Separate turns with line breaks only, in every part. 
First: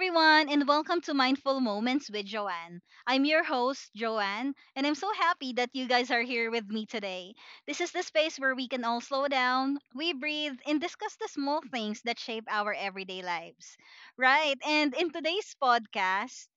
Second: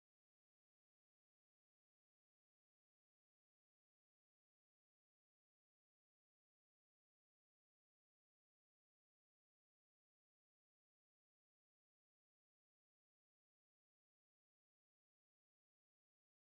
everyone, and welcome to Mindful Moments with Joanne. I'm your host, Joanne, and I'm so happy that you guys are here with me today. This is the space where we can all slow down, we breathe, and discuss the small things that shape our everyday lives. Right, and in today's podcast,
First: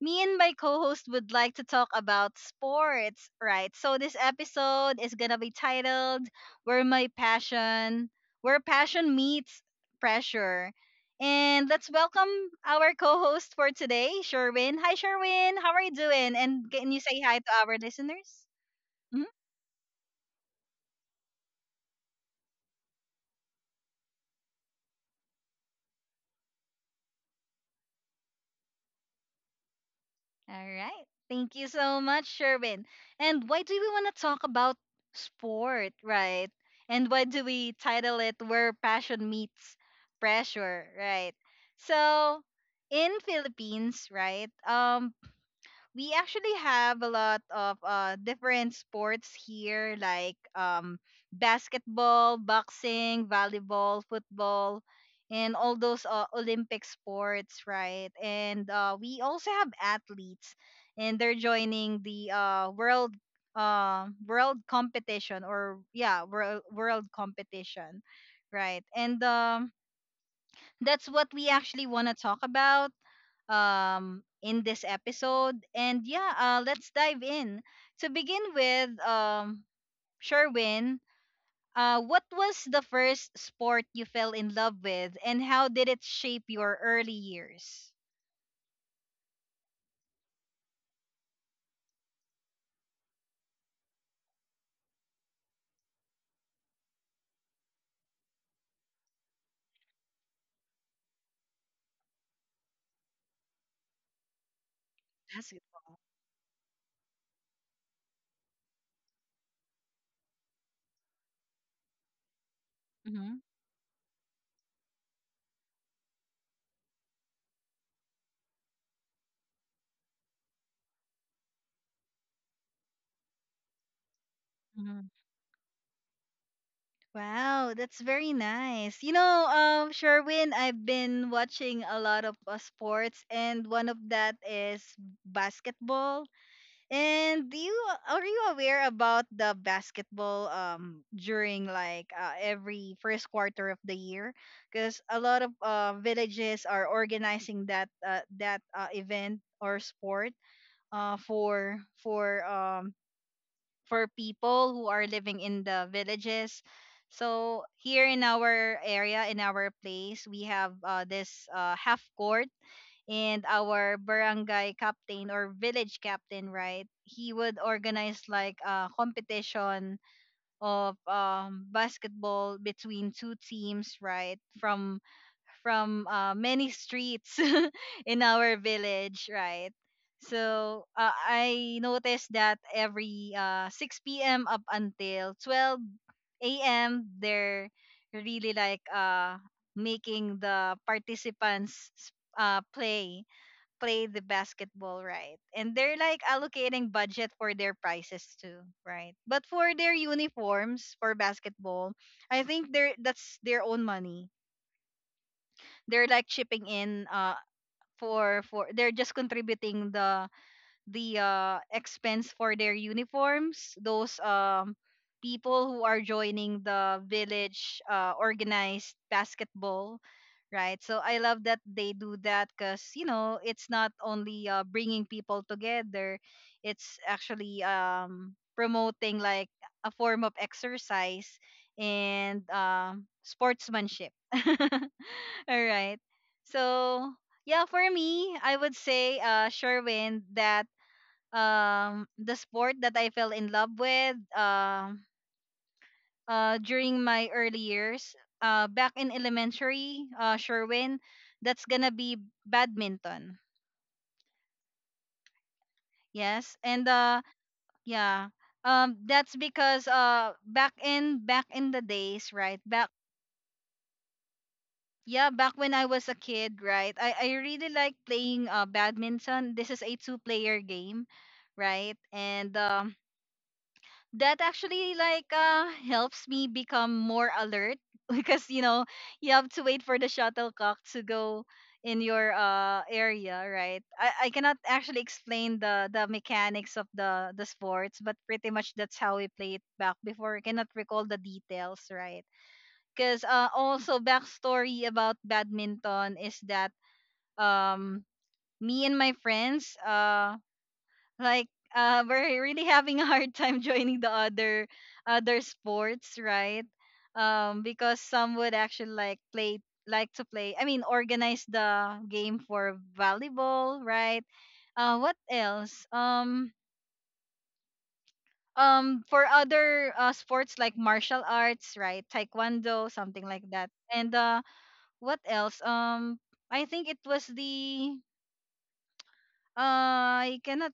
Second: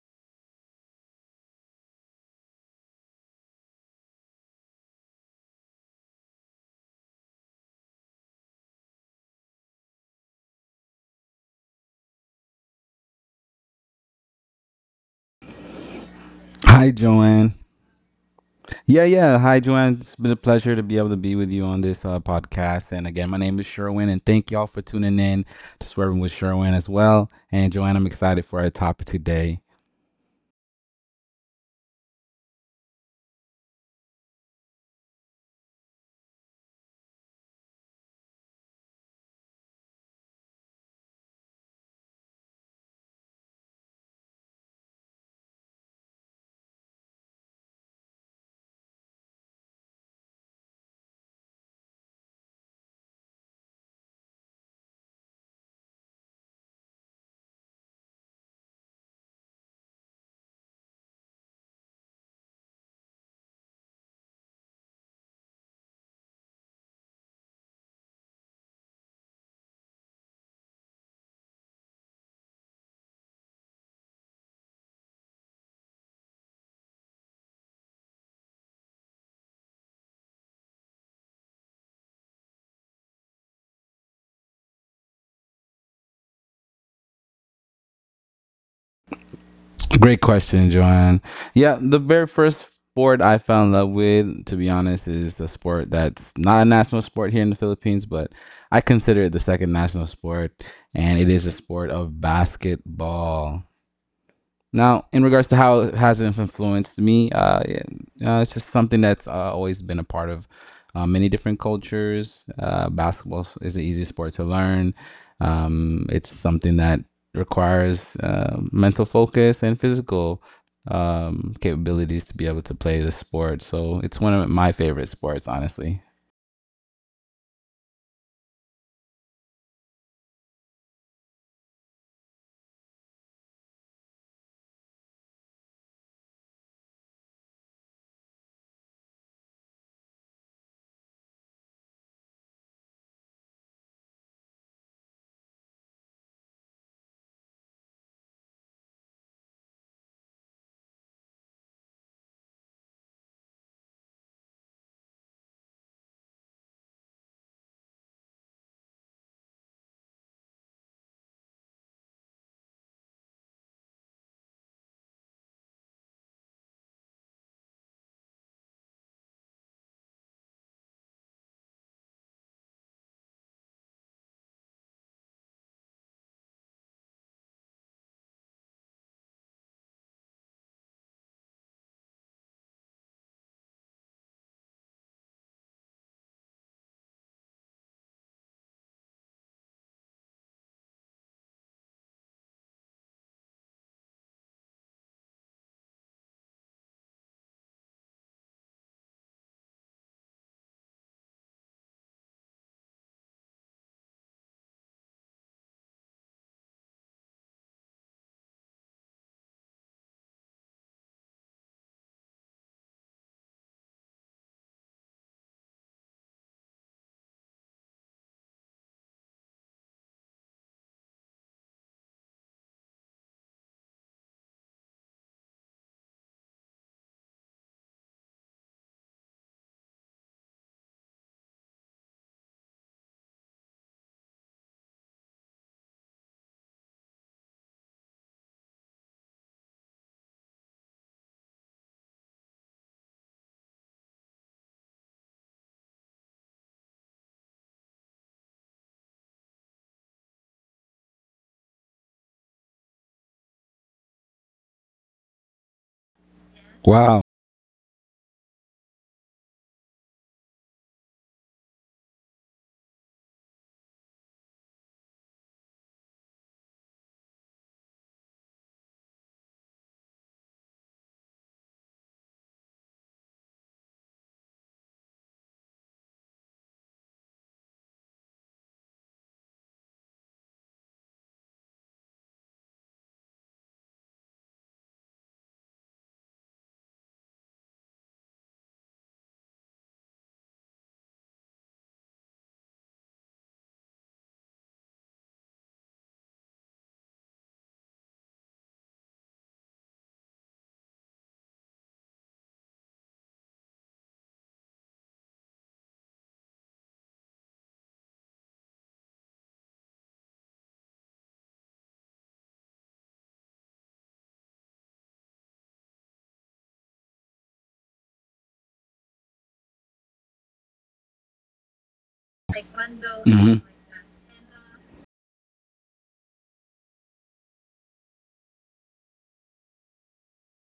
me and my co-host would like to talk about sports, right? So this episode is gonna be titled "Where Passion Meets Pressure," and let's welcome our co-host for today, Sherwin. Hi, Sherwin. How are you doing? And can
Hi,
you say hi to
Joanne.
our listeners?
Yeah, yeah. Hi, Joanne. It's been a pleasure to be able to be with you on this podcast. And again, my name is Sherwin, and thank y'all for tuning in to Swerving with Sherwin as well. And Joanne, I'm excited for our topic today.
All right. Thank you so much, Sherwin. And why do we want to talk about sport, right? And why do we title it Where Passion Meets Pressure, right? So, in Philippines, right? We actually have a lot of different sports here like basketball, boxing, volleyball, football and all those Olympic sports, right? And we also have athletes and they're joining the world competition or yeah, world competition, right? And that's what we actually want to talk about in this episode. And yeah, let's dive in. To begin with, Sherwin, what was the first sport you fell in love with, and how did it shape your early years?
Great question, Joanne. Yeah, the very first sport I fell in love with, to be honest, is the sport that's not a national sport here in the Philippines, but I consider it the second national sport, and it is a sport of basketball. Now, in regards to how it
Basketball.
has influenced me, it's just something that's always been a part of many different cultures.
Hmm.
Basketball is an easy sport to learn. It's something that requires mental focus and physical capabilities to be able to play the sport. So it's one of my
Hmm.
favorite sports, honestly.
Wow, that's very nice. You know, Sherwin, I've been watching a lot of sports, and one of that is basketball. And do you are you aware about the basketball during like every first quarter of the year? Because a lot of villages are organizing that event or sport for for um for people who are living in the villages. So here in our area in our place we have this half court, and our barangay captain or village captain, right, he would organize like a competition of basketball between two teams, right, from many streets in our village, right? So I noticed that every 6 p.m. up until 12 a.m. they're really like making the participants uh, play play the basketball, right? And they're like allocating budget for their prices too, right? But for their uniforms for basketball I think they're that's their own money. They're like chipping in for they're just contributing the the expense for their uniforms. Those people who are joining the village organized basketball, right? So I love that they do that because you know it's not only bringing people together; it's actually promoting like a form of exercise and sportsmanship. All right. So yeah, for me, I would say, Sherwin, that the sport that I fell in love with during my early years back in elementary, Sherwin, that's gonna be badminton. Yes, and
Wow.
yeah that's because back in the days, right? Back when I was a kid, right, I really like playing badminton. This is a two player game, right? And that actually like helps me become more alert because you know you have to wait for the shuttlecock to go in your area, right? I cannot actually explain the mechanics of the sports, but pretty much that's how we played back before. I cannot recall the details, right? Because also backstory about badminton is that um me and my friends like we're really having a hard time joining the other sports, right? Because some would actually like play like to play, I mean organize the game for volleyball, right? What else For other sports like martial arts, right, taekwondo, something like
Hmm.
that. And what else I think it was the I cannot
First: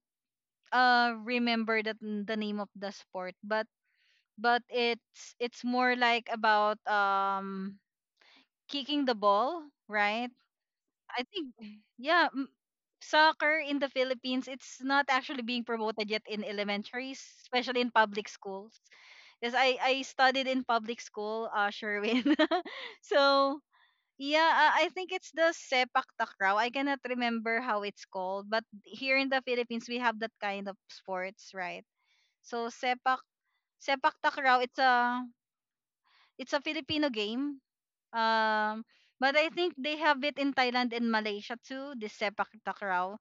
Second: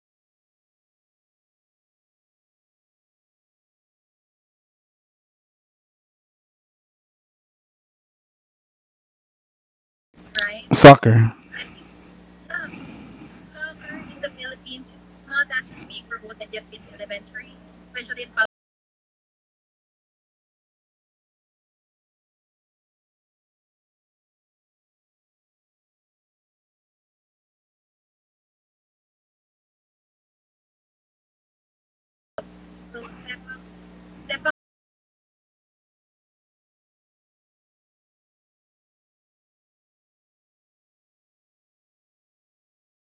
remember the name of the sport, but it's more like about kicking the ball, right? I
Soccer.
think yeah, soccer in the Philippines it's not actually being promoted yet in elementaries, especially in public schools. Because I studied in public school, Sherwin. So yeah, I think it's the sepak takraw. I cannot remember how it's called, but here in the Philippines we have that kind of sports, right? So sepak takraw, it's a Filipino game. Um, but I think they have it in Thailand and Malaysia too, this sepak takraw.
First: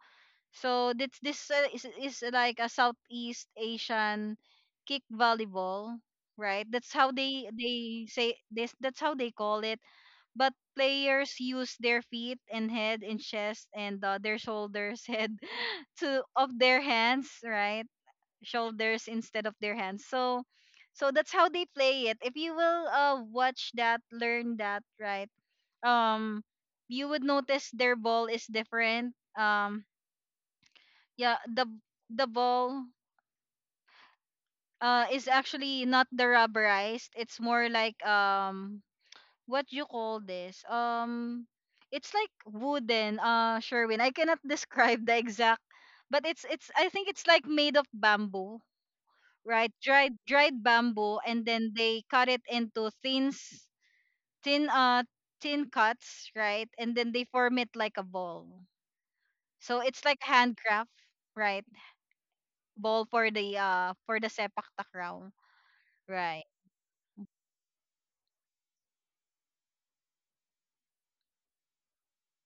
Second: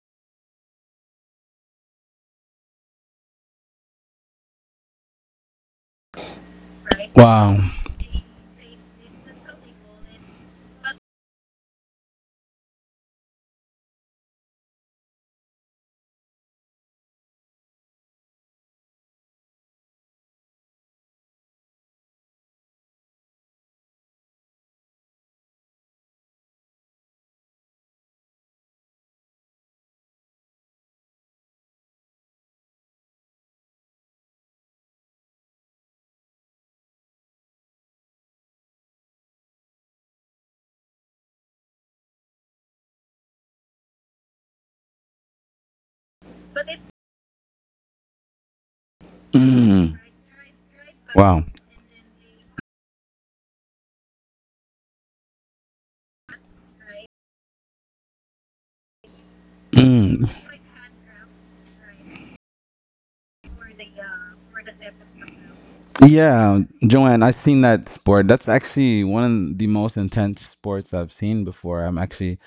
So this is like a Southeast Asian kick volleyball, right? That's how
Wow.
they say this. That's how they call it. But players use their feet and head and chest and their shoulders, head to of their hands, right? shoulders instead of their hands. So that's how they play it. If you will watch that, learn that, right? Um you would notice their ball is different. Yeah, the ball is actually not the rubberized. It's more like what you call this? It's like wooden, Sherwin. I cannot describe the exact, but it's I think it's like made of bamboo, right?
Mm.
Dried bamboo, and
Wow.
then they cut it into thin s- thin thin cuts, right? And then they form it like a ball. So it's like
Mm.
handcraft, right? Ball for the sepak takraw, right?
Yeah, Joanne, I've seen that sport. That's actually one of the most intense sports I've seen before. I'm actually,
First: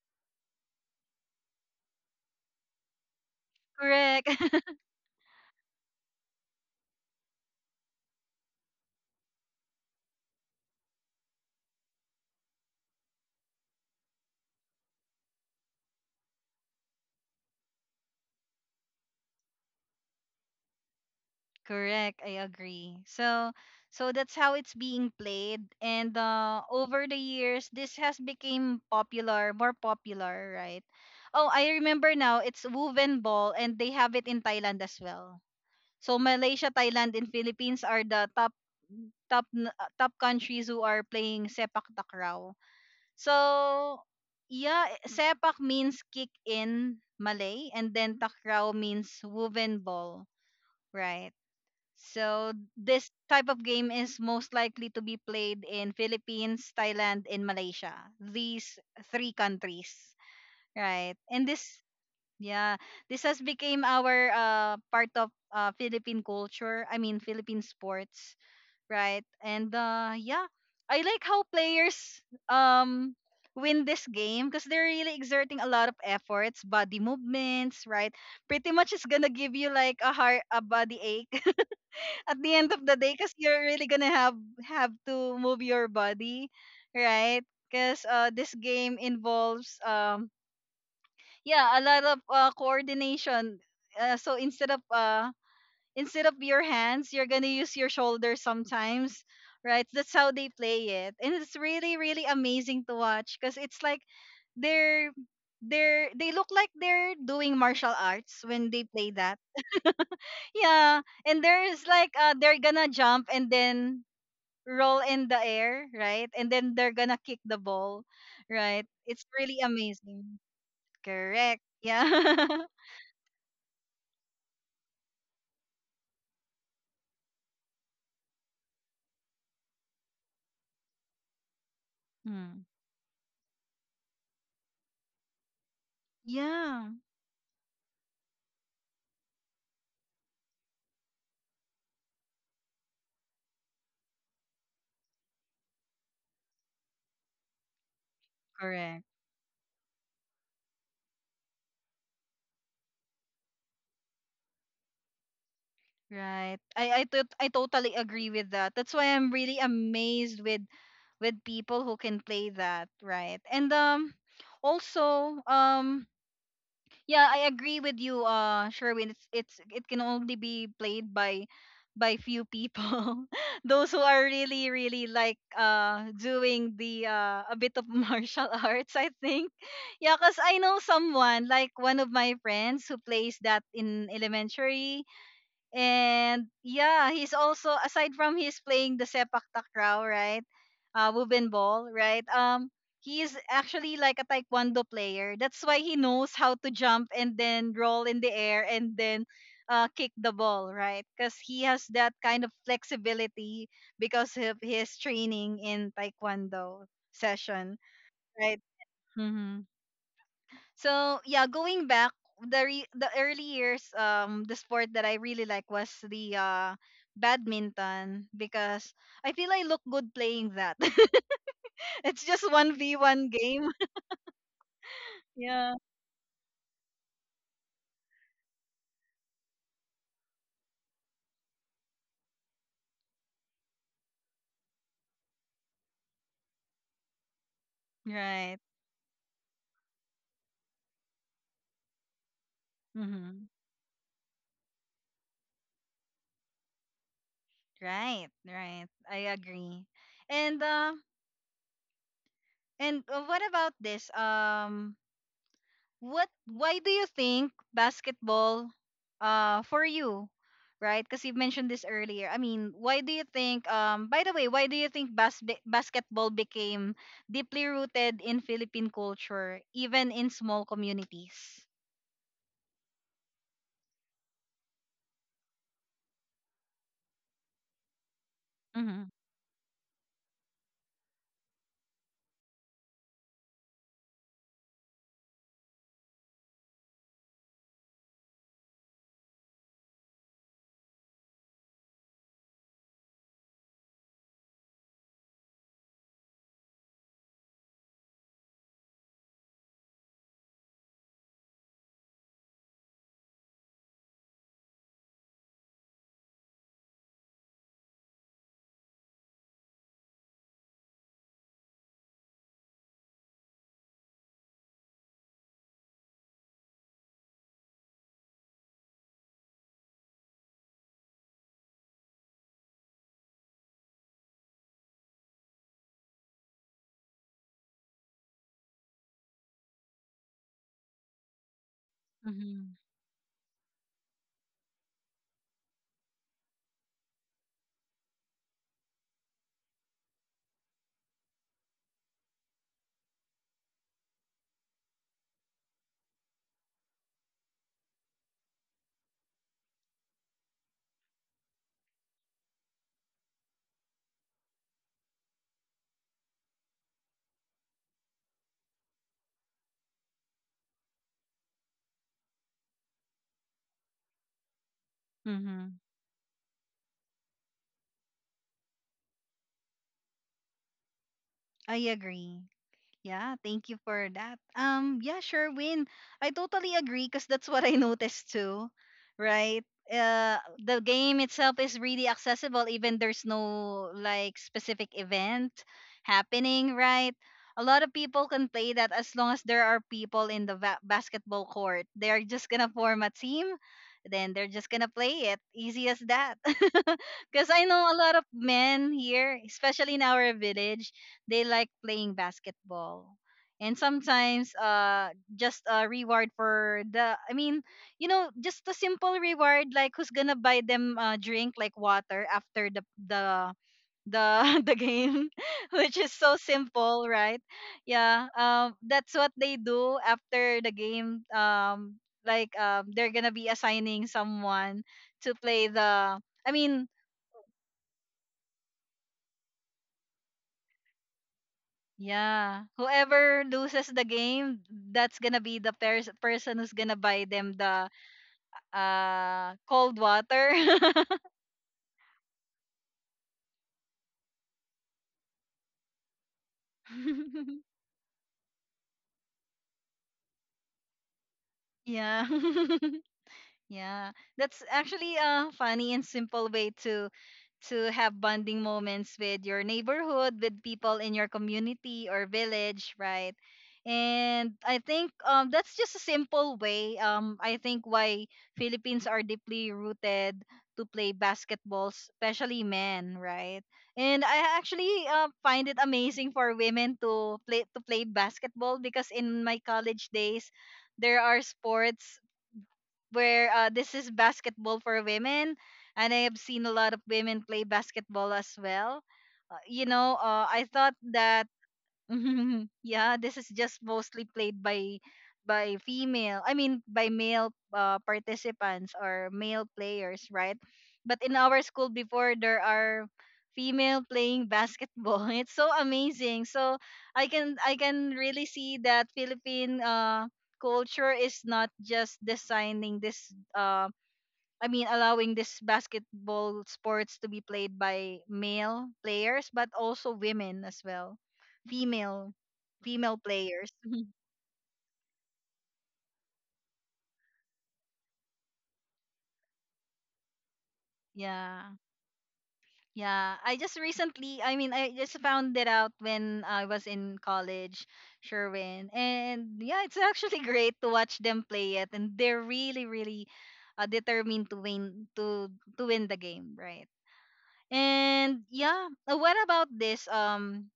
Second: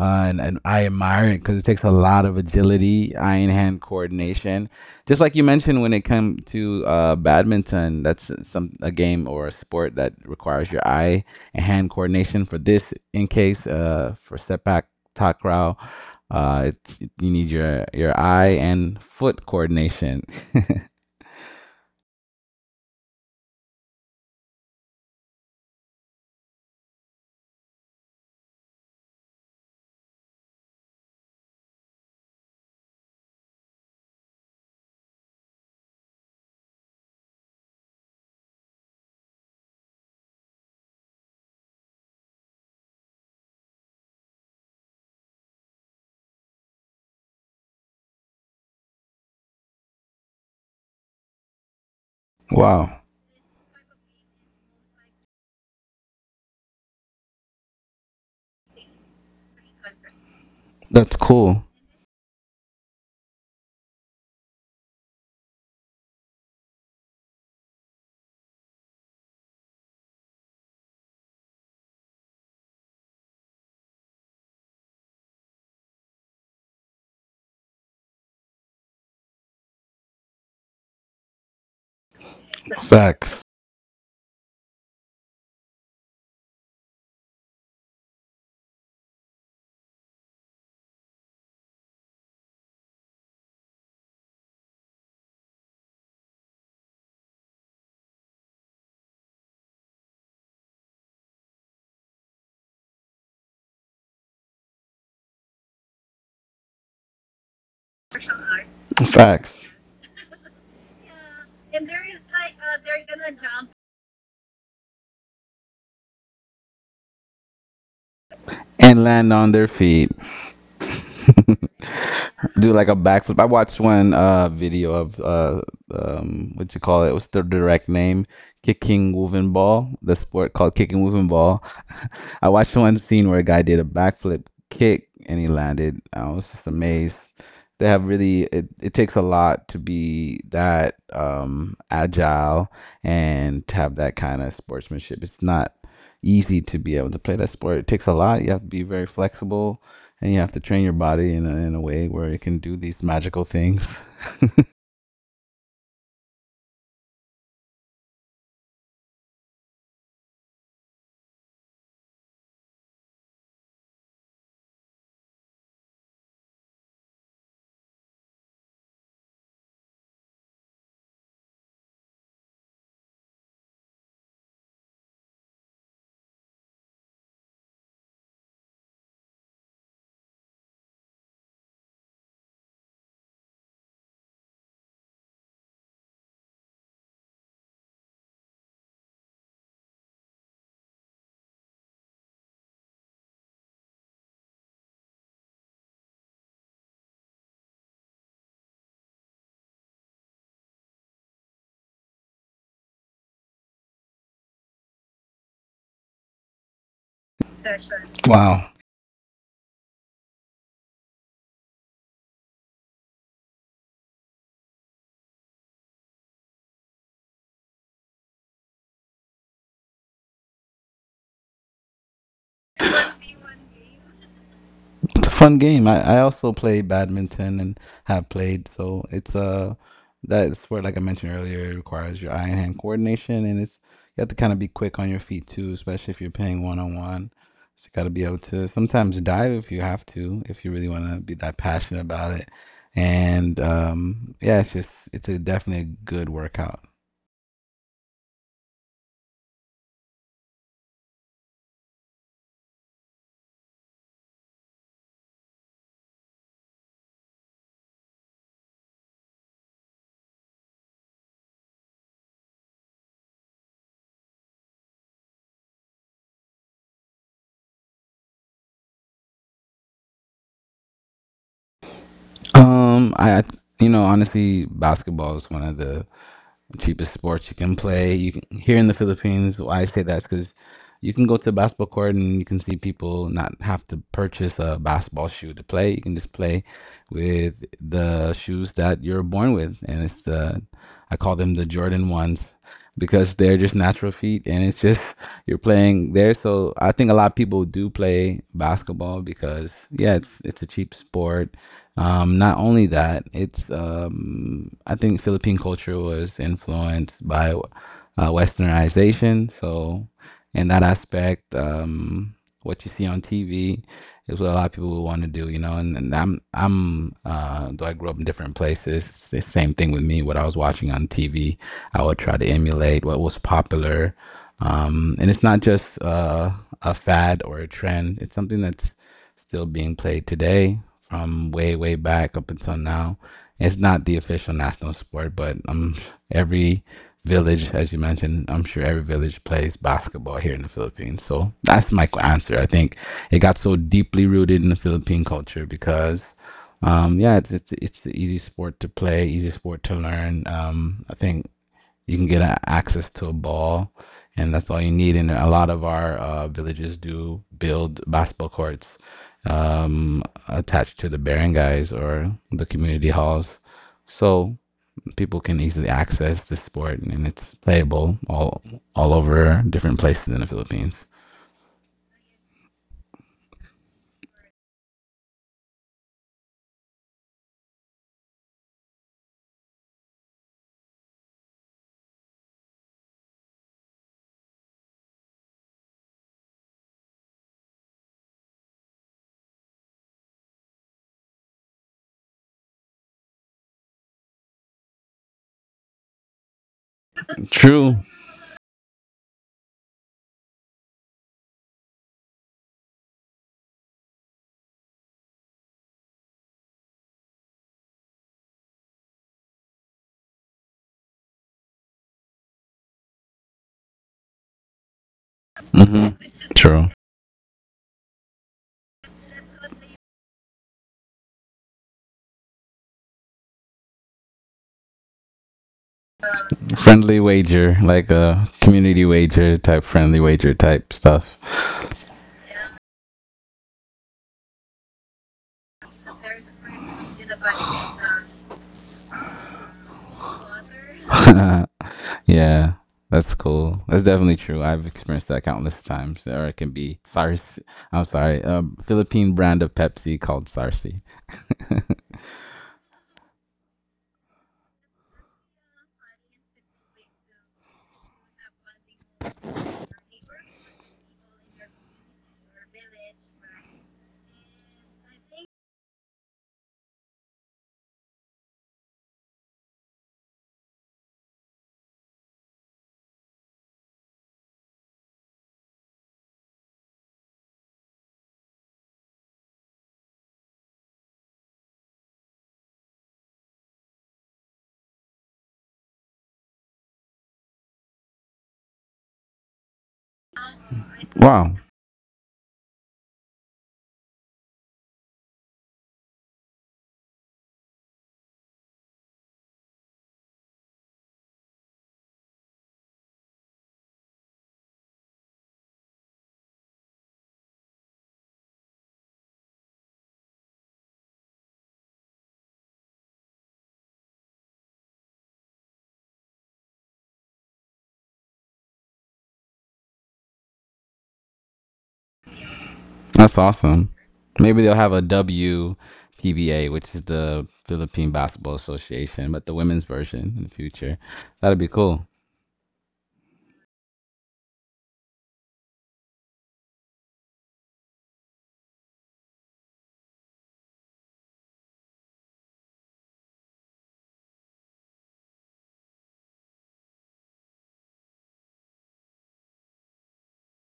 and I admire it because it takes a lot of agility, eye and hand
Correct.
coordination. Just like you mentioned, when it comes to badminton, that's some a game or a sport that requires your eye and hand coordination. For this, in case for step back takraw, you need your eye and foot coordination.
Correct. I agree. So that's how it's being played, and over the years, this has become more popular, right? Oh, I remember now. It's woven ball, and they have it in Thailand as well. So Malaysia, Thailand, and Philippines are the top top countries who are playing sepak takraw. So yeah, sepak means kick in Malay, and then takraw means woven ball, right? So
Wow,
this type of game is most likely to be played in Philippines, Thailand, and Malaysia. These three countries, right?
that's
And
cool.
yeah, this has became our part of Philippine culture. I mean, Philippine sports, right? And yeah, I like how players um win this game because they're really exerting a lot of efforts, body movements, right? Pretty much it's gonna give you like a body ache at the end of the day because
Facts.
you're really gonna have to move your body, right? Because this game involves yeah, a lot of coordination. Uh, so instead of uh, Instead of your hands, you're gonna use your shoulders sometimes, right? That's how they play it, and it's really amazing to watch because it's like they're they look like they're doing martial arts when they play that.
Facts.
Yeah, and there's like they're gonna jump and then roll in the air, right? And then they're gonna kick the ball, right?
And
It's
land on
really
their feet.
amazing. Correct. Yeah.
Do like a backflip. I watched one video of what you call it? What's the direct name? Kicking woven ball. The sport called kicking woven ball. I
Hmm.
watched one scene where a guy did a backflip kick and he landed. I was just
Yeah,
amazed. They have really it, it takes a lot to be that agile and to have that kind of sportsmanship. It's not easy to be able to play that sport. It takes a lot. You have to be
correct.
very flexible, and you have to train your body in a way where it can do these magical things.
Right. I totally agree with that. That's why I'm really amazed with people who can play that, right? And also yeah, I agree with you, Sherwin. It's it can only be played by few people. Those who are really really like doing the a bit of martial arts, I think. Yeah, cuz I know someone like one of my friends who plays that in elementary. And yeah, he's also aside from he's playing the sepak takraw, right? Wuben ball, right? He is actually like a taekwondo player. That's why he knows how to jump and then roll in the air and then kick the ball, right? Because he has that kind of flexibility because of his training in taekwondo session, right?
Wow.
Mm-hmm. So yeah, going back, the early years, the sport that I really like was the badminton because I feel I look good playing that. It's just one v one game.
It's a fun
Yeah.
game. I also play badminton and have played, so it's that's where, like I mentioned earlier, it requires your eye and hand coordination, and it's you have to kind of be quick on your feet too, especially if you're playing one on one. So you got to be able
Right.
to sometimes dive if you have to, if you really want to be that passionate about it.
Mm-hmm.
And yeah, it's just it's a definitely a good workout.
Right. Right. I agree. And uh, and What about this? What Why do you think basketball for you, right? Because you mentioned this earlier. I mean, why do you think, by the way, why do you think basketball became deeply rooted in Philippine culture even in small communities?
Um I I- Honestly, basketball is one of the cheapest sports you can play. You can here in the
Mm-hmm.
Philippines. Why I say that is because you can go to a basketball court and you can see people not have to purchase a basketball shoe to play. You can just play with the shoes that you're born with, and it's the I call them the Jordan ones because they're just natural feet and it's just you're playing there. So I think a lot of people do play basketball because yeah, it's a cheap sport. Not only that, it's I think Philippine culture was influenced by Westernization. So in that aspect. What you see on TV is what a lot of people would want to do. And, and though I grew up in different places, it's the same thing with me. What I was watching on TV, I would try to emulate what was popular. And it's not just a fad or a trend, it's something that's still being played today from way, way back up
Mm-hmm.
until now. It's not the official national sport, but every village, as you mentioned, I'm sure every village plays basketball here in the Philippines. So that's my answer. I think it got so deeply rooted in the Philippine culture because, yeah, it's the easy sport to play, easy sport to learn. I think you can get access to a ball, and that's all you need. And a lot of our villages do build basketball courts, um, attached to the barangays or the community halls, so people can
Mm-hmm.
easily access the sport, and it's playable all over different places in the Philippines.
I agree. Yeah, thank you for that. Yeah, sure, Win. I totally agree because that's what I noticed too, right? Uh, the game itself is really accessible, even there's no like specific event happening, right? A lot of people can play that as long as there are people in the basketball court. They're just gonna form a team, then they're just gonna play it. Easy as that. Because I know
True.
a lot of men here, especially in our village, they like playing basketball and sometimes just a reward for the just a simple reward, like who's gonna buy them a drink like water after the the game which
Hmm.
is so
True.
simple, right? Yeah, that's what they do after the game. Like they're gonna be assigning someone to play the.
Friendly wager, like a community wager type, friendly wager type stuff.
yeah. Whoever loses the game, that's gonna be the person who's gonna buy them the cold water.
Yeah, that's cool. That's definitely true. I've experienced that countless times. Or it can be Sars. I'm sorry, Philippine brand of Pepsi called Sarsi.
Yeah. Yeah, that's actually a funny and simple way to have bonding moments with your neighborhood, with people in your community or village, right? And I think that's just a simple way. I think why Philippines are deeply rooted to play basketball, especially men, right? And I actually find it amazing for women to play basketball, because in my college days, there are sports where, this is basketball for women, and I have seen a lot of women play basketball as well. I thought that
Wow,
yeah, this is just mostly played by female. I mean by male participants or male players, right? But in our school before, there are female playing basketball. It's so amazing. So I can really see that Philippine culture is not just designing this allowing this basketball sports to be played by male players, but also women as well, female, female
that's
players.
awesome. Maybe they'll have a WPBA, which is the Philippine Basketball Association, but the women's version in the future. That'd be
Yeah,
cool.
yeah. I just recently, I mean, I just found it out when I was in college, Sherwin, and yeah, it's actually great to watch them play it, and they're really, really determined to win, to win the game, right? And yeah, what about this?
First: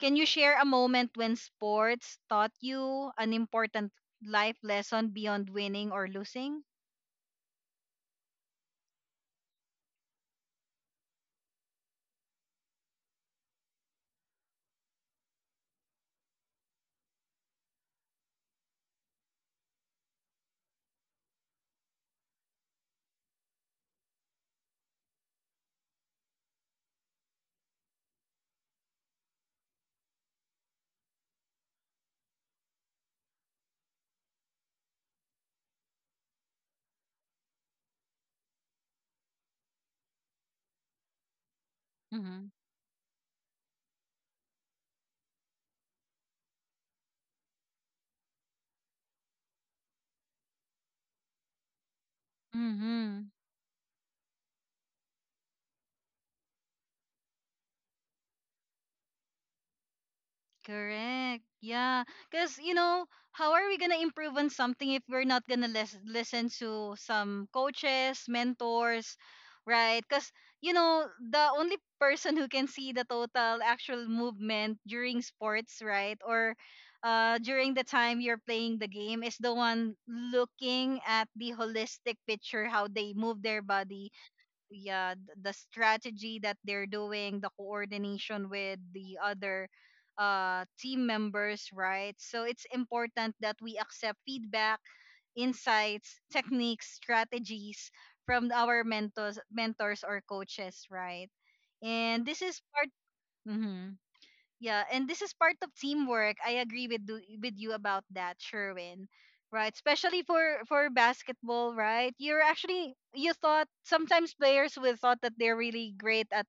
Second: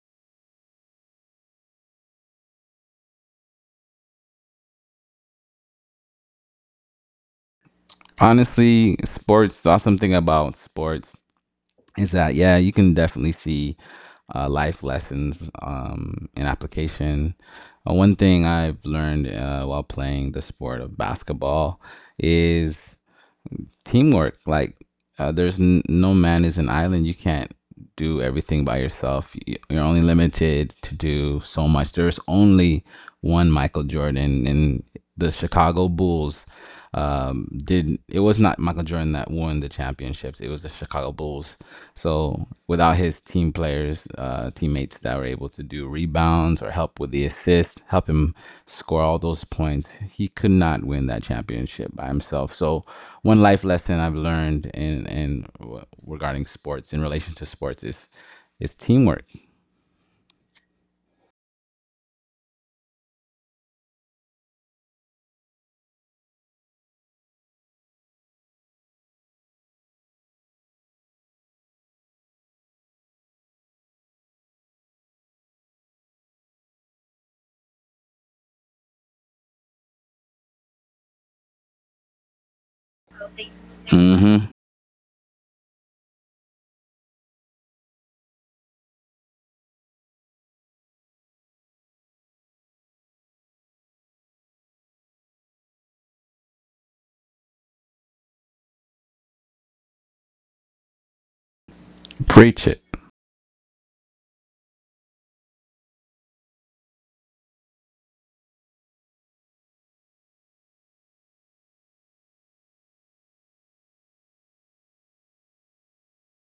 Can you share a moment when sports taught you an important life lesson beyond winning or losing?
Honestly, sports. The awesome thing about sports is that, yeah, you can definitely see life lessons in application. One thing I've learned while playing the sport of basketball is teamwork. Like, there's no man is an island. You can't do everything by yourself. You're only limited to do so much. There's only one Michael Jordan, and the Chicago Bulls did It was not Michael Jordan that won the championships. It was the Chicago Bulls.
Mm-hmm.
So without his team players, teammates that were able to do rebounds or help with the assist, help him score all those points, he could not win that championship by himself. So
Mm-hmm.
one life lesson I've learned in regarding sports, in relation to sports, is teamwork.
Correct. Yeah. Because, you know, how are we going to improve on something if we're not going to listen to some coaches, mentors, right? Because, you know, the only person who can see the total actual movement during sports, right? Or during the time you're playing the game is the one looking at the holistic picture, how they move their body.
Hmm.
Yeah, the strategy that they're doing, the coordination with the other team members, right? So it's important that we accept feedback, insights, techniques, strategies from our mentors or coaches, right? And this is
Preach it.
part. Mhm. Yeah, and this is part of teamwork. I agree with you about that, Sherwin. Right, especially for basketball, right? You're actually you thought sometimes players will thought that they're really great at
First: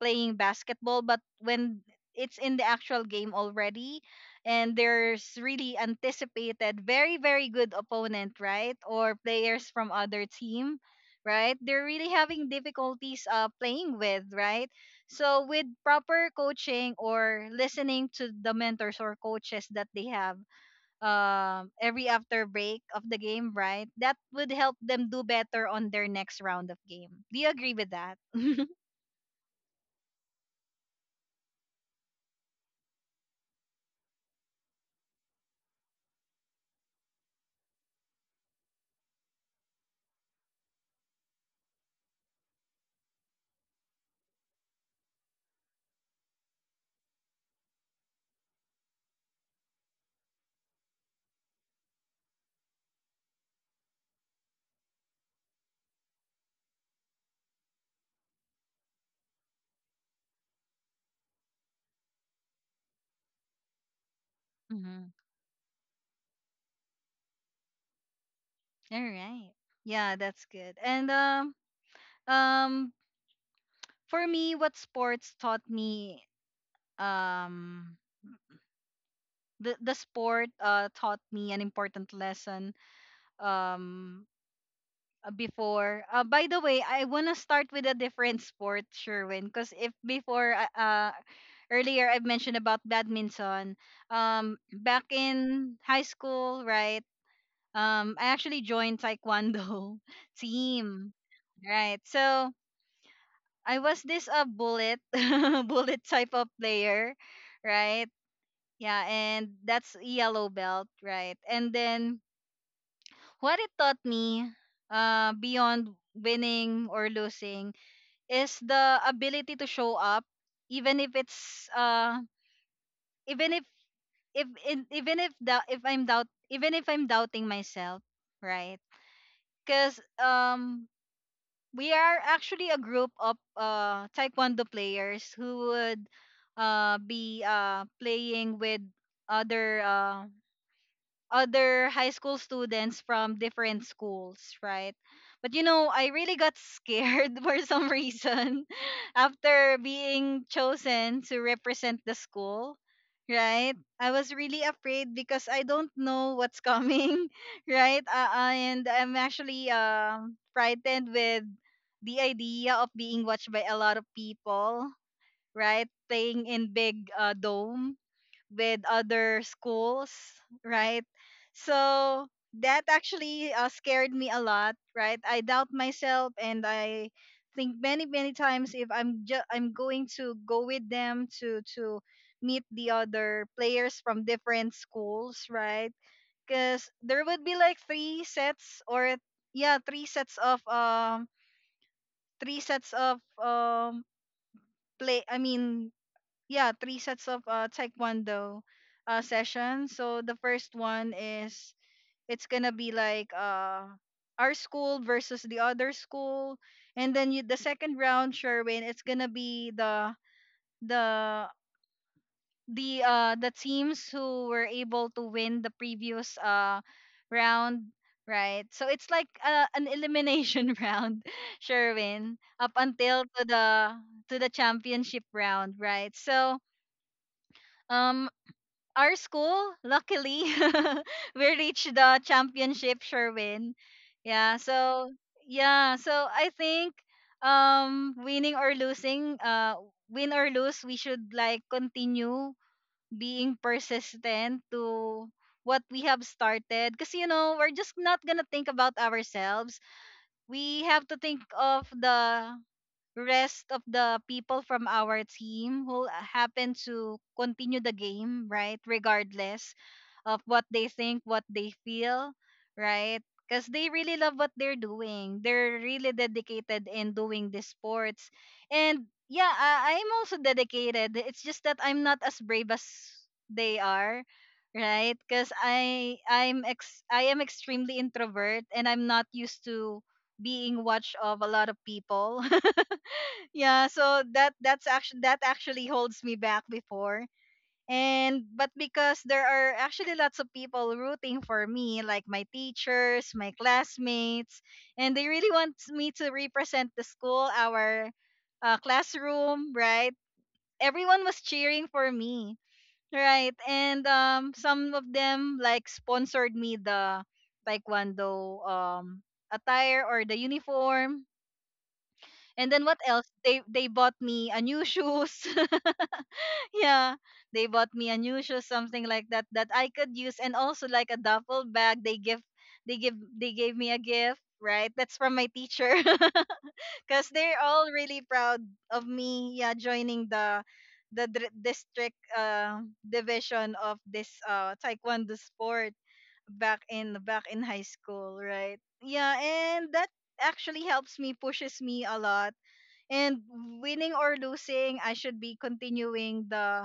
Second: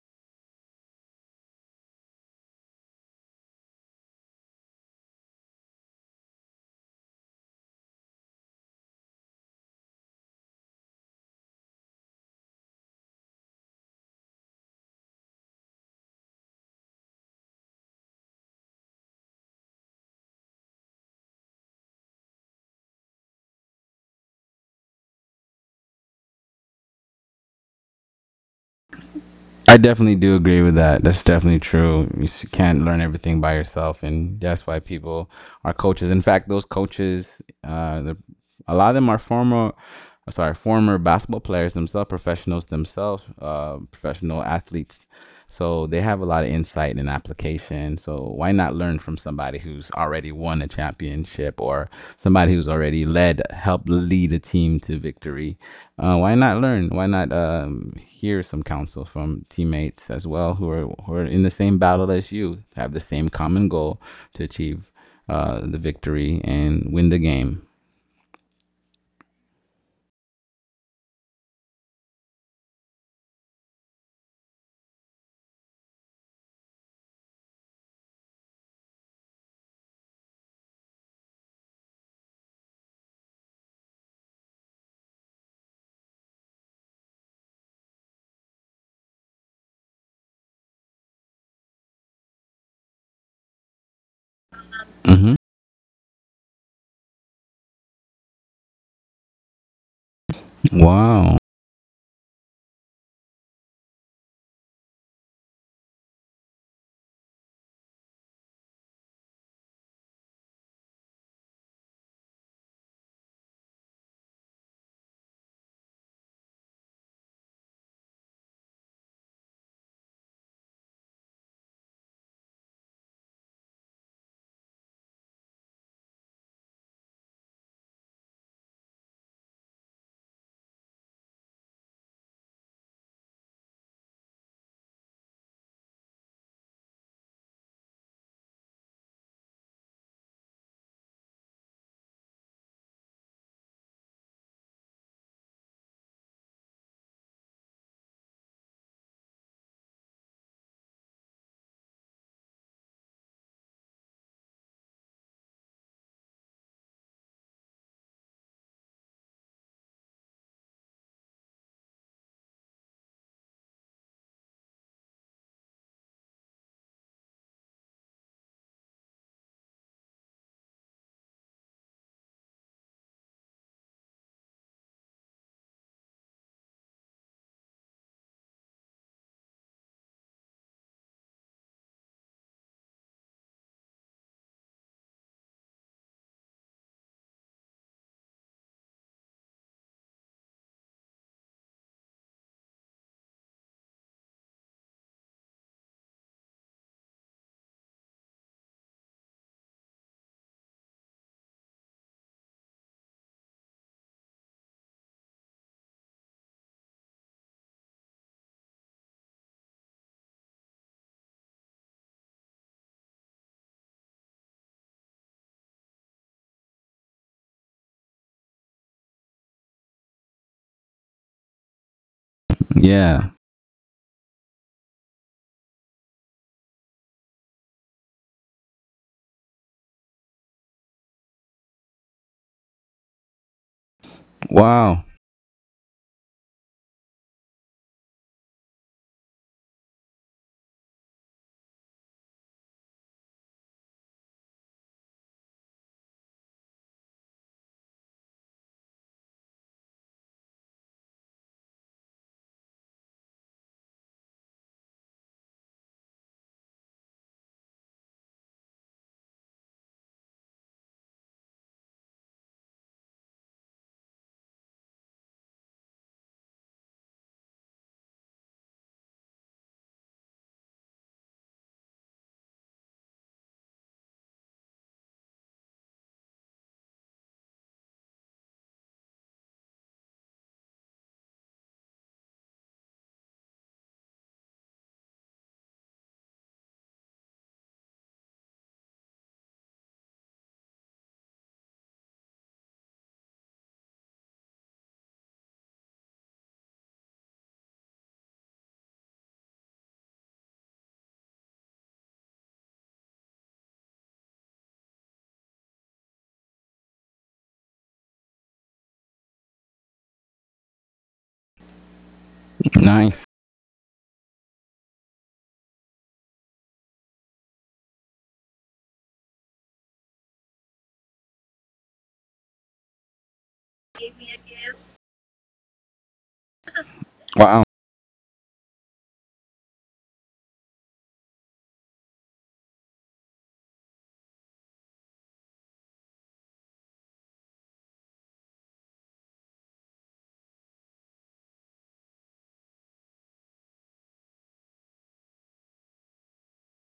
playing basketball, but when it's in the actual game already, and there's really anticipated very good opponent, right, or players from other team, right, they're really having difficulties playing with, right? So with proper coaching or listening to the mentors or coaches that they have every after break of the game, right? That would help them do better on their next round of game. Do you agree with that?
I definitely do agree with that. That's definitely true. You can't learn everything by yourself, and that's why people are coaches. In fact, those coaches, uh, the, a lot of them are former, sorry, former basketball players themselves, professionals themselves, professional athletes. So they have a lot of insight and application. So why not learn from somebody who's already won a championship, or somebody who's already helped lead a team to victory? Why not learn? Why not hear some counsel from teammates as well, who are in the same battle as you, have the same common goal to achieve
Mhm.
the victory and win the game.
All right. Yeah, that's good. And um for me, what sports taught me, um the sport taught me an important lesson. Um before By the way, I want to start with a different sport, Sherwin, because if before earlier I've mentioned about badminton, back
Hmm.
in high school, right? I actually joined taekwondo team,
Wow.
right? So I was this a bullet bullet type of player, right? Yeah, and that's yellow belt, right? And then what it taught me beyond winning or losing is the ability to show up, even if it's even if in, even if the if I'm doubt even if I'm doubting myself, right? Cuz we are actually a group of taekwondo players who would be playing with other uh other high school students from different schools, right? But you know, I really got scared for some reason after being chosen to represent the school, right? I was really afraid because I don't know what's coming, right? And I'm actually frightened with the idea of being watched by a lot of people, right? Playing in big dome with other schools, right? So that actually scared me a lot, right? I doubt myself, and I think many times if I'm going to go with them to meet the other players from different schools, right? Because there would be like three sets, or yeah, three sets of play. I mean yeah three sets of taekwondo sessions. So the first one is it's gonna be like our school versus the other school, and then you, the second round, Sherwin, it's gonna be the the teams who were able to win the previous round, right? So it's like an elimination round, Sherwin, up until
Yeah.
to the championship round, right? So um our school, luckily, we reached the championship, Sherwin. Yeah,
Wow.
so yeah, so I think um winning or losing, uh win or lose, we should like continue being persistent to what we have started, because you know, we're just not gonna think about ourselves. We have to think of the rest of the people from our team who happen to continue the game, right? Regardless of what they think, what they feel, right? Because they really love what they're doing. They're really dedicated in doing the sports. And yeah, I'm also dedicated. It's just that I'm not as brave as they are, right? Because I I'm ex I am extremely introvert and I'm not used to being watched of a lot of people. Yeah, so that's actually that actually holds me back before. And but because there are actually lots of people rooting for me, like my teachers, my classmates, and they really want me to represent the school, our classroom, right? Everyone was cheering for me, right? And some of them like sponsored me the taekwondo attire or the uniform, and then what
Nice.
else? They bought me a new shoes. Yeah. They bought me a new shoes, something like that that I could use, and also like a duffel bag. They give they gave me a gift, right? That's from my teacher. Cuz they're
Wow.
all really proud of me, yeah, joining the district division of this taekwondo sport, back in high school, right? Yeah, and that actually helps me pushes me a lot, and winning or losing, I should be continuing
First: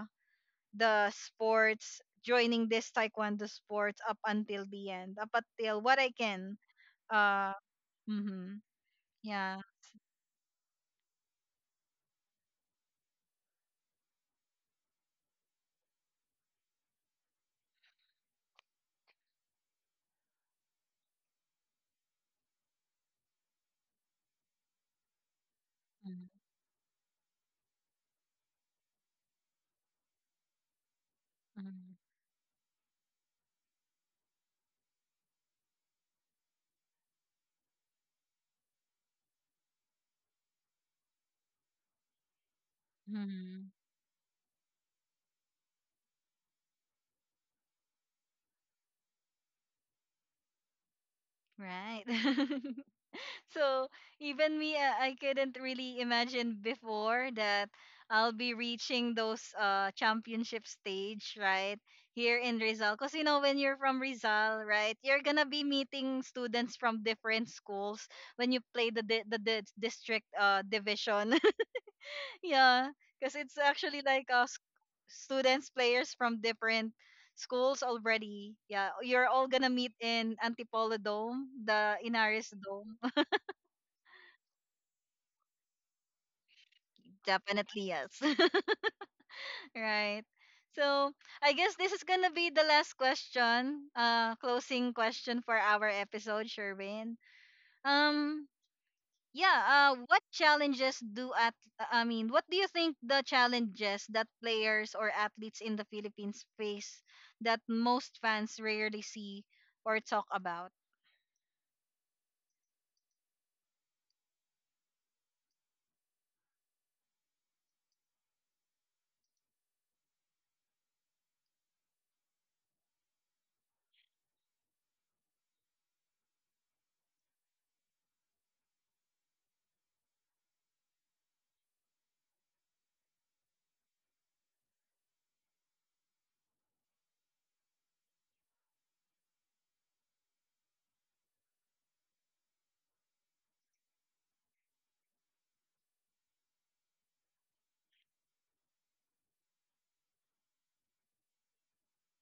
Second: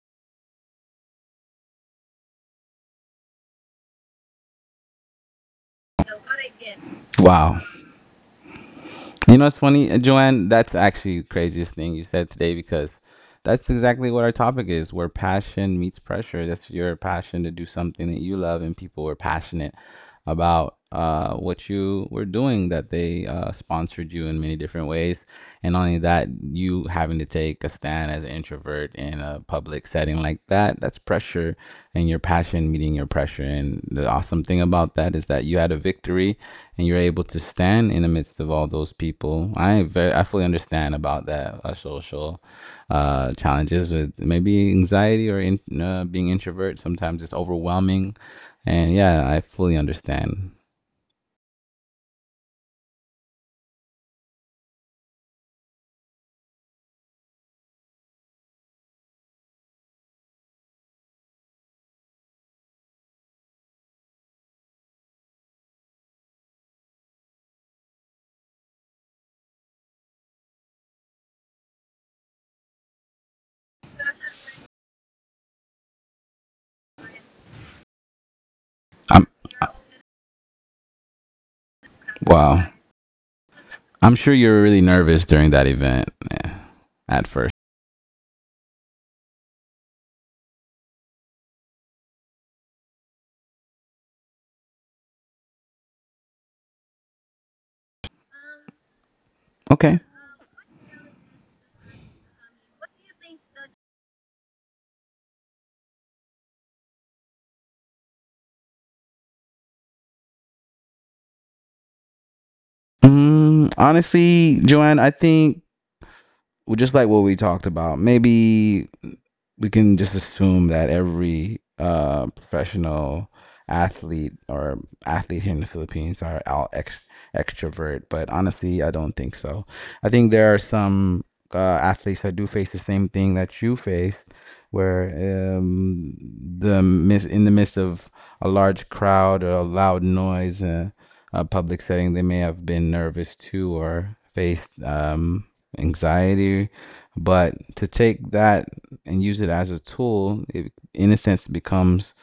the sports, joining this taekwondo sports up until the end, up until what I can. uh
Wow.
mhm.
You know, it's
Yeah.
funny, Joanne. That's actually the craziest thing you said today because that's exactly what our topic is, where passion meets pressure. That's your passion to do something that you love, and people were passionate about what you were doing, that they sponsored you in many different ways. And not only that,
Mhm.
you having to take a stand as an introvert in a public setting like that, that's pressure,
mhm,
and your passion meeting your pressure. And the awesome thing about that is that you had a victory, and you're able to stand in the midst of all those people. I fully understand about that social
mhm.
challenges with maybe anxiety or being introvert. Sometimes it's overwhelming, and yeah, I fully understand.
Right. So even me, I couldn't really imagine before that I'll be reaching those championship stage, right, here in Rizal. Cause you know when you're from Rizal, right, you're gonna be meeting students from different schools when you play the district division. Yeah, cause it's actually like students players from different schools already. Yeah, you're
I'm
all gonna meet in Antipolo Dome, the Inaris
Wow.
Dome.
I'm sure you're really nervous during that event, eh, at first.
Definitely yes. Right. So I guess this is gonna be the last question, closing question for our episode, Sherwin. Um, yeah.
Okay.
What challenges do at? I mean, what do you think the challenges that players or athletes in the Philippines face that most fans rarely see or talk about?
Honestly, Joanne, I think, well, just like what we talked about, maybe we can just assume that every professional athlete, or athlete here in the Philippines, are out extrovert, but honestly, I don't think so. I think there are some athletes that do face the same thing that you faced, where um, in the midst of a large crowd or a loud noise. A public setting, they may have been nervous too, or faced anxiety. But to take that and use it as a tool, it, in a sense, becomes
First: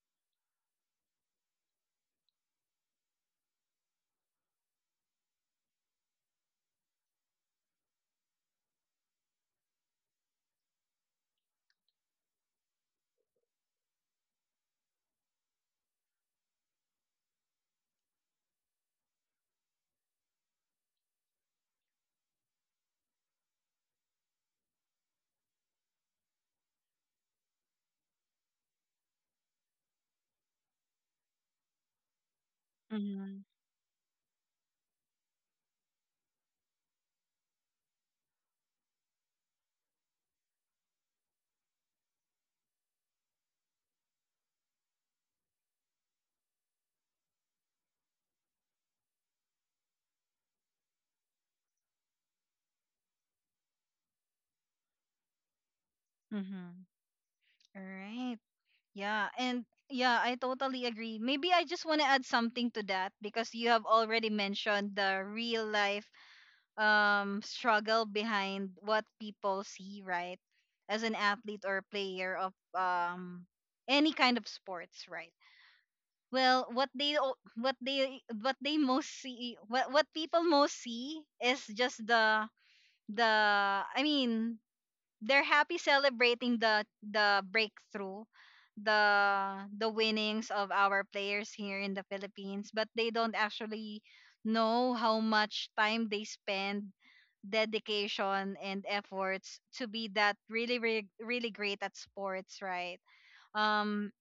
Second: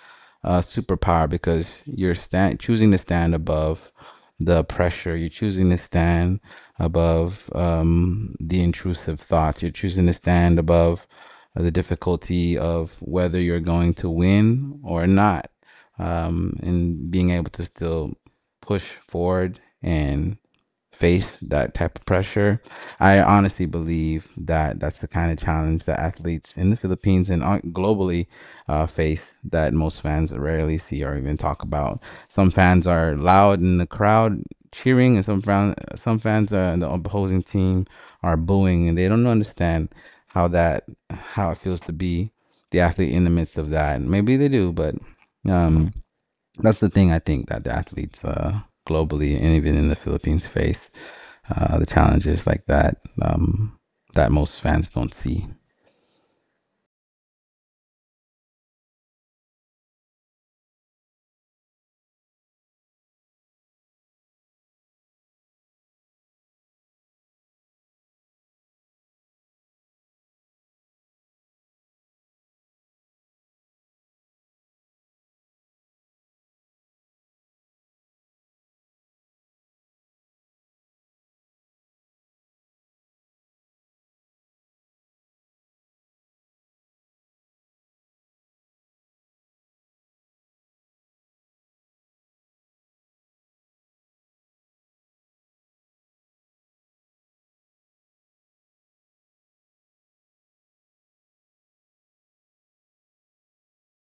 a superpower because you're choosing to stand above the pressure, you're choosing to stand above the intrusive thoughts, you're choosing to stand above the difficulty of whether you're going to win or not, and being able to still push forward and face that type of pressure. I honestly believe that that's the kind of challenge that athletes in the Philippines and globally face that most fans rarely see or even talk about. Some fans are
Mm-hmm.
loud in the crowd cheering, and some fans in the opposing team are booing, and they don't understand how that how it feels to be the athlete in the midst of that. Maybe they do, but um, that's the thing, I think, that the athletes, globally and even in the Philippines, face the challenges like that, that most fans don't see.
Mm-hmm. All right. Yeah, and yeah, I totally agree. Maybe I just want to add something to that, because you have already mentioned the real life struggle behind what people see, right? As an athlete or player of any kind of sports, right? Well, what they most see, what people most see is just the I mean they're happy celebrating the breakthrough, the winnings of our players here in the Philippines, but they don't actually know how much time they spend, dedication and efforts to be that really, really, really great at sports, right? um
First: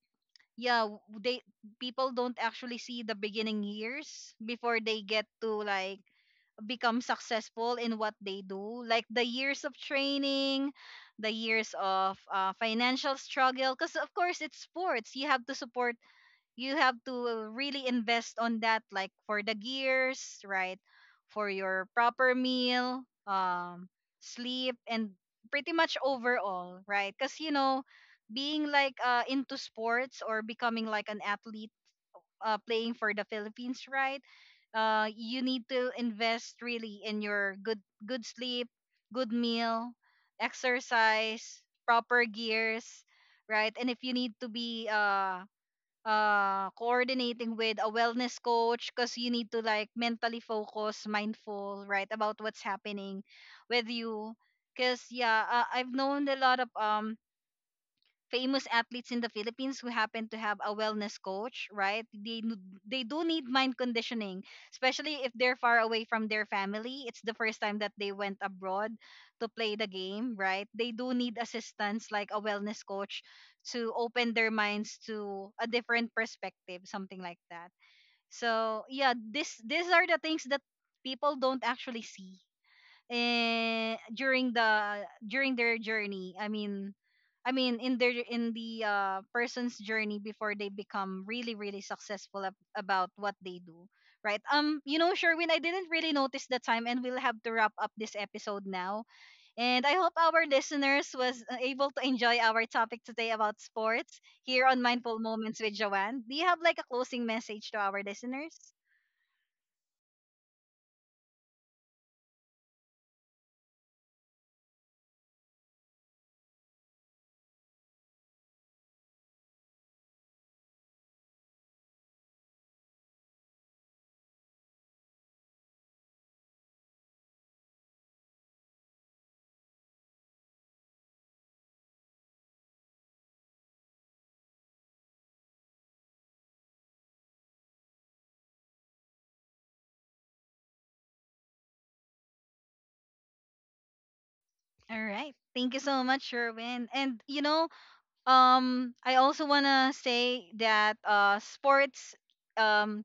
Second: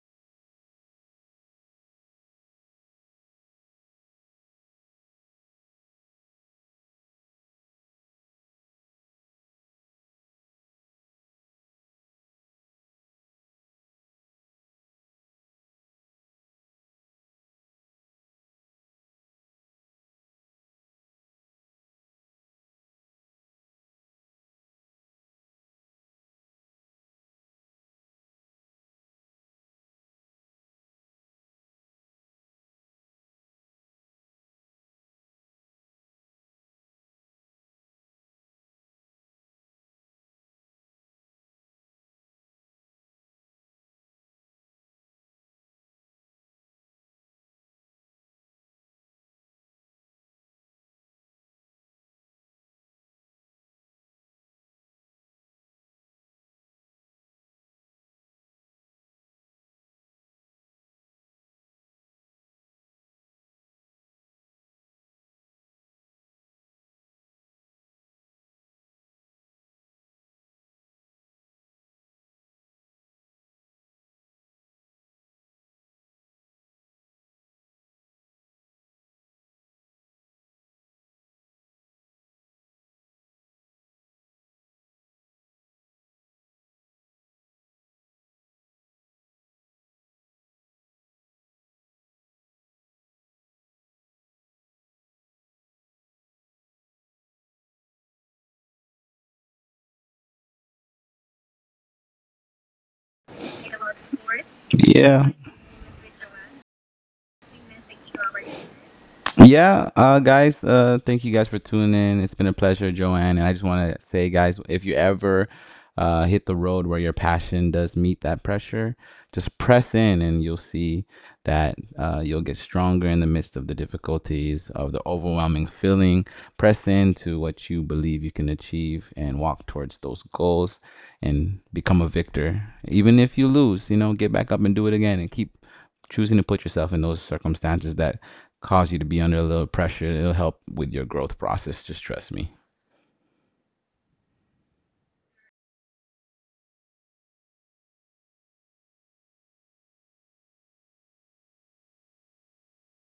yeah w- they People don't actually see the beginning years before they get to like become successful in what they do, like the years of training, the years of financial struggle, because of course it's sports, you have to support, you have to really invest on that, like for the gears, right, for your proper meal, sleep, and pretty much overall, right? Because you know, being like into sports or becoming like an athlete playing for the Philippines, right? You need to invest really in your good sleep, good meal, exercise, proper gears, right? And if you need to be coordinating with a wellness coach, because you need to like mentally focus mindful, right, about what's happening with you. Because yeah, I've known a lot of famous athletes in the Philippines who happen to have a wellness coach, right? They do need mind conditioning, especially if they're far away from their family. It's the first time that they went abroad to play the game, right? They do need assistance, like a wellness coach, to open their minds to a different perspective, something like that. So yeah, this these are the things that people don't actually see, and during the during their journey I mean in their in the person's journey before they become really really successful about what they do, right? You know, Sherwin, I didn't really notice the time, and we'll have to wrap up this episode now, and I hope our listeners was able to enjoy our topic today about sports, here on Mindful
Yeah,
Moments with Joanne. Do you have like a closing message to our listeners?
Yeah, uh, guys, thank you guys for tuning in. It's been a pleasure, Joanne. And I just want to say, guys, if you ever hit the road where your passion does meet that pressure, just press in and you'll see that you'll get stronger in the midst of the difficulties, of the overwhelming feeling. Press into what you believe you can achieve and walk towards those goals and become a victor. Even if you lose, get back up and do it again and keep choosing to put yourself in those circumstances that cause you to be under a little pressure, it'll help with your growth process. Just trust me.
All right, thank you so much, Sherwin. And you know, I also wanna say that sports, um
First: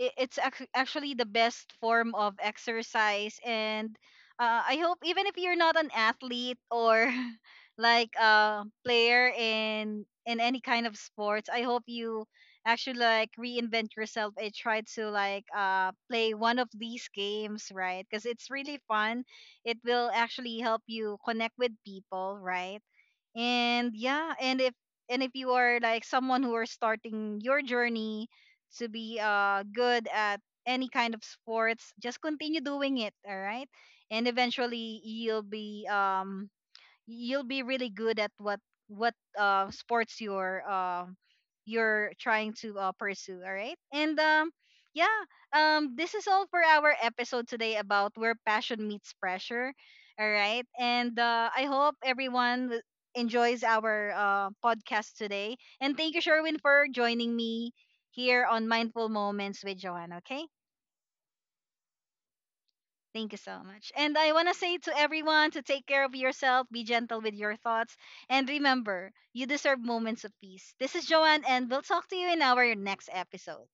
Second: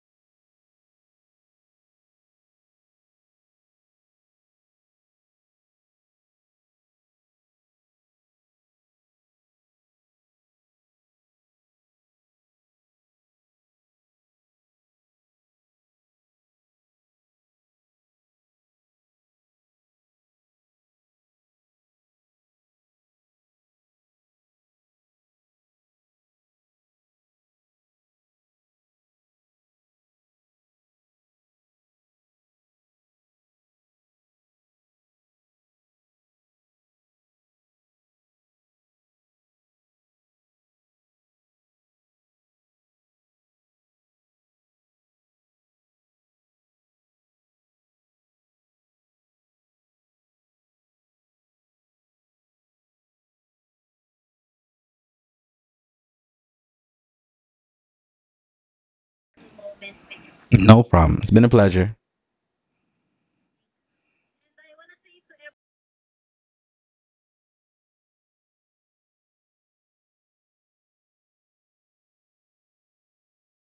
actually the best form of exercise, and I hope even if you're not an athlete or like a player in any kind of sports, I hope you actually like reinvent yourself and try to like play one of these games, right? Because it's really fun, it will actually help you connect with people, right? And yeah, and if you are like someone who are starting your journey to be good at any kind of sports, just continue doing it, all right? And eventually you'll be really good at what sports you're trying to pursue, all right? And yeah, this is all for our episode today about where passion meets pressure, all right? And I hope everyone enjoys our podcast today. And thank you, Sherwin, for joining me here on Mindful Moments with Joanne. Okay.
No problem. It's been a pleasure.
Thank you so much. And I want to say to everyone to take care of yourself, be gentle with your thoughts, and remember, you deserve moments of peace. This is Joanne, and we'll talk to you in our next episode.